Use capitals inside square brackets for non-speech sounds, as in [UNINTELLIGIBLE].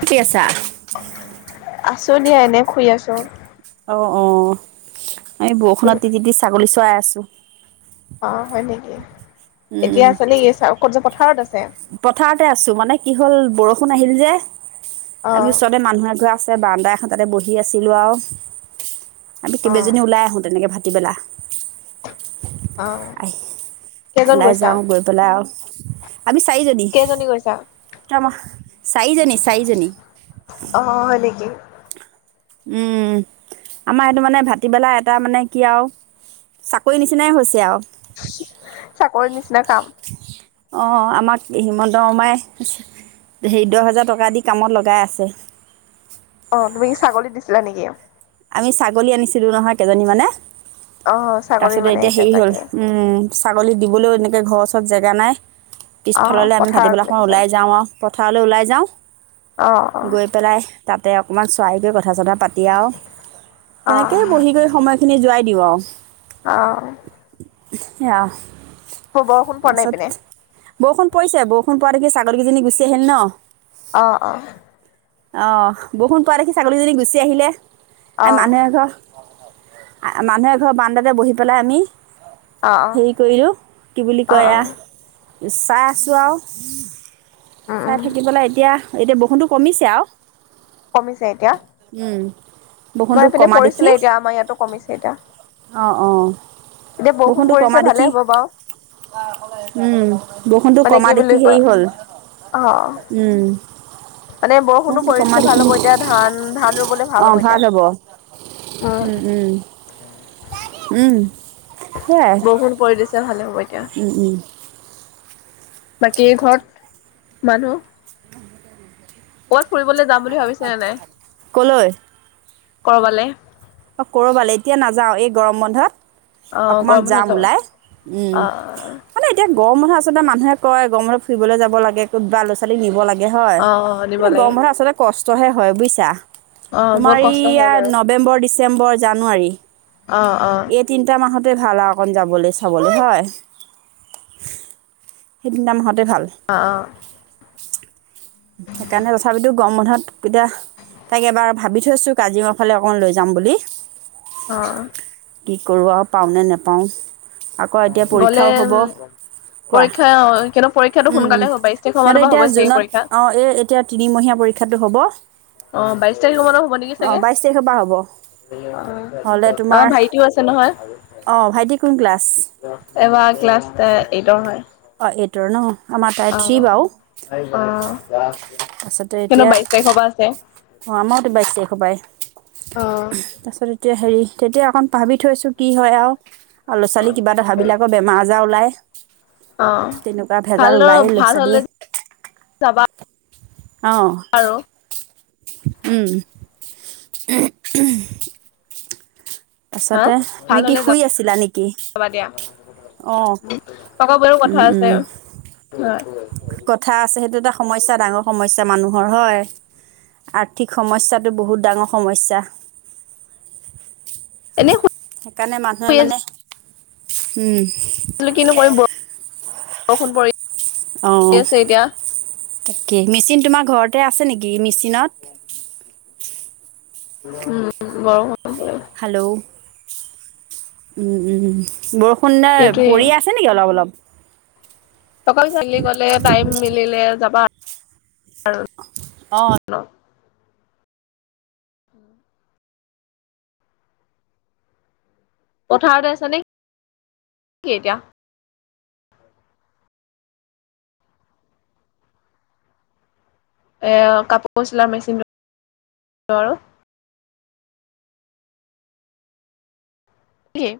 ঠিকে আছা। আছো দিয়া এনে শুই আছোঁ। অ' অ'। এই বৰষুণত তিতি তিতি ছাগলী আছোঁ। অ' হয় নেকি? এতিয়া উম। আছে নেকি [UNINTELLIGIBLE] থাৰ্ড আছে। পথাৰতে আছো। মানে কি হ'ল বৰষুণ আহিল যে অ তাৰ পিছতে মানুহ এঘৰ আছে বাৰান্দা এখন তাতে বহি আছিলোঁ আৰু। আমি অ কেইবাজনী ওলাই আহো তেনেকে ভাত ভাতিবেলা। অ'। কেইজন ওলাই গৈছা যাও গৈ পেলাই আৰু আমি চাৰিজনী। কেইজনী গৈছা চাৰিজনী চাৰিজনী। অ হয় নেকি উম, আমাৰ এইটো মানে ভাটিবেলা এটা মানে কি আৰু চাকৰি নিচিনাই হৈছে আৰু চাকৰিৰ নিচিনা কাম। অঁ আমাক হিমন্ত শৰ্মাই হেৰি দহ হোজাৰ টকা দি কামত লগাই আছে। অ' তুমি কি ছাগলী দিছিলা নেকি? আমি ছাগলী আনিছিলো নহয় কেইজনী মানে। অ ছাগলী তাৰপিছতে মানে এতিয়া হেৰি হ'ল তাকে উম ছাগলী দিবলৈও এনেকে ঘৰৰ ওচৰত জেগা নাই। অ পিছফাললৈ আমি পথাৰত ভাতিবেলাখন লাগিছে ওলাই যাওঁ আৰু পথাৰলৈ ওলাই যাওঁ। যাও। অ গৈ পেলাই তাত তে অকণমান চোৱাইকৈ কথা চথা পাতি অ তেনেকেই বহি কৰি সময়খিনি যোৱাই [UNINTELLIGIBLE] আহ এয়া পৰা নাই পিনে তাৰপাছত বৰষুণ পৰিছে বৰষুণ পকে ছাগৰ কেইজনী গুচি আহিল ন অ অ অ বৰষুণ পোৱ দেখি ছাগলীজনী গুচি আহিলে অ আম এনেগৰ মানুহে ঘৰ বান্দাতে বহি পেলাই আমি অ অ হেৰি কৰিলোঁ কি বুলি অ অ কয় চাই আছোঁ আৰু উম চাই উম থাকিবলৈ এতিয়া এতিয়া বসুো কমিছে আৰু কমিছে এতিয়া উম বৰষুণটো আমাৰ ইপিনে কমা দেখি পৰিছিলে এতিয়া আমাৰ ইয়াতো কমিছে এতিয়া অঁ অঁ এতিয়া বৰষুণ বৰষুণটো কমা পৰিছে ভালে দেখি হব বাৰ উম বৰষুণটো মানে কমা কি দেখি বুলি হেৰি কয় হ'ল অ উম মানে বৰষুণো বৰষুণটো পৰি কমা দিছে দেখি ভাল হব এতিয়া ধান ধান ৰুবলে ভাল অঁ হব এতিয়া ভাল হ'ব উম উম উম সেয়াই বহুত পৰিৱেশ ভালে হ'ব এতিয়া উম উম বাকী ঘৰত মানুহ অ কলৈ কৰবালে অ কৰবালে এতিয়া নাযাও এই গৰম বন্ধত অ অকমান গৰম বন্ধত যাম যাব ওলাই উম অ মানে এতিয়া গৰমঠতে আচলতে মানুহ কয় গৰমঠত ফুৰিলৈ যাব লে ক'বা ল'ৰা ছোৱালী নিবাগে হয় অ অ নিব কিন্ত লাগে গম পৰা আচলতে কষ্ট হে হয় বুজিছা অ তোমাৰ বহুত কষ্ট হয় ইয়া বাৰু নৱেম্বৰ দি ডিচেম্বৰ জানুৱাৰী অ অ এই তিনটা মাহত ততে ভাল আৰু অকণ যাবলৈ চাবলৈ হয় সেইদি মাহত অ অ সেইকাৰণে তথাপিতো গম বন্ধত এতিয়া তাকক এবাৰ ভাবি থৈছো কাজিৰঙাৰ ফালে অকন লৈ যাম বুলি অ কি কৰো আৰু পাও নে নেপাও গ'লে উ কোৱা পৰীক্ষা কিন্তু পৰীক্ষাতটো সোনকালে হ' বাইশ তাৰিখৰ সিহঁতে মানৰ পৰা এতিয়া হ'ব চাগে জুনত পৰীক্ষা অঁ এই এতিয়া তিনিমহীয়া পৰীক্ষাটো হ'ব অ বাইশ তাৰিখ মানৰ হ'ব নেকি অঁ চাগে বাইছ তাৰিখৰ পৰা হ'ব হ'লে অ তোমাৰ আমাৰ ভাইটিও আছে নহয় অঁ ভাইটি কোন ক্লাছ এবাৰ ক্লাছ এটা এইটো হয় অঁ এইটৰ ন আমাৰ তাই থ্ৰী আহ বাৰু আহ সন্তো বাইশ তাৰিখৰ পৰা আছে অ আমাৰওতো বাইশ তাৰিখ অ', পায় তাৰপিছত এতিয়া হেৰি তেতিয়া অকণ ভাবি থৈছো কি হয় আৰু ল'ৰা ছোৱালী কিবা এ ধহাবিলাকৰ বেমাৰ আজাৰ ওলায় অ তেনেকুৱা ভাল ভেজাল ন ওলায়েই ল'ৰা ভাল হলে ছোৱালীয়ে যাবা অঁ আৰু উম হা তাৰপাছতে ভাল তুমি কি হলে যাব শুই আছিলা নেকি যাবা দিয়া অঁ আক বাৰু কথা উম আছে উম কথা আছে সেইটো এটা সমস্যা ডাঙৰ সমস্যা মানুহ ৰ হয় আৰ্থিক সমস্যাটো বহুত ডাঙৰ সমস্যা এনেই সেইকাৰণে মানুহে মানে উম কি নক অষুণ পৰি অ আছে এতিয়া তাকে মেচিন তোমাৰ ঘৰতে আছে নেকি মিি চীন উম বৰ হেল্ল' উম উম ব সুন্দৰ সেইটোয়ে পৰি আছে নেকি অলপ অলপ তক চালি গলে টাইম মিলে যাবা অঁ আৰু পথাৰতে আছ নে এতিয়া কাপোৰ চিলাৰ মেচিনটো আৰু কি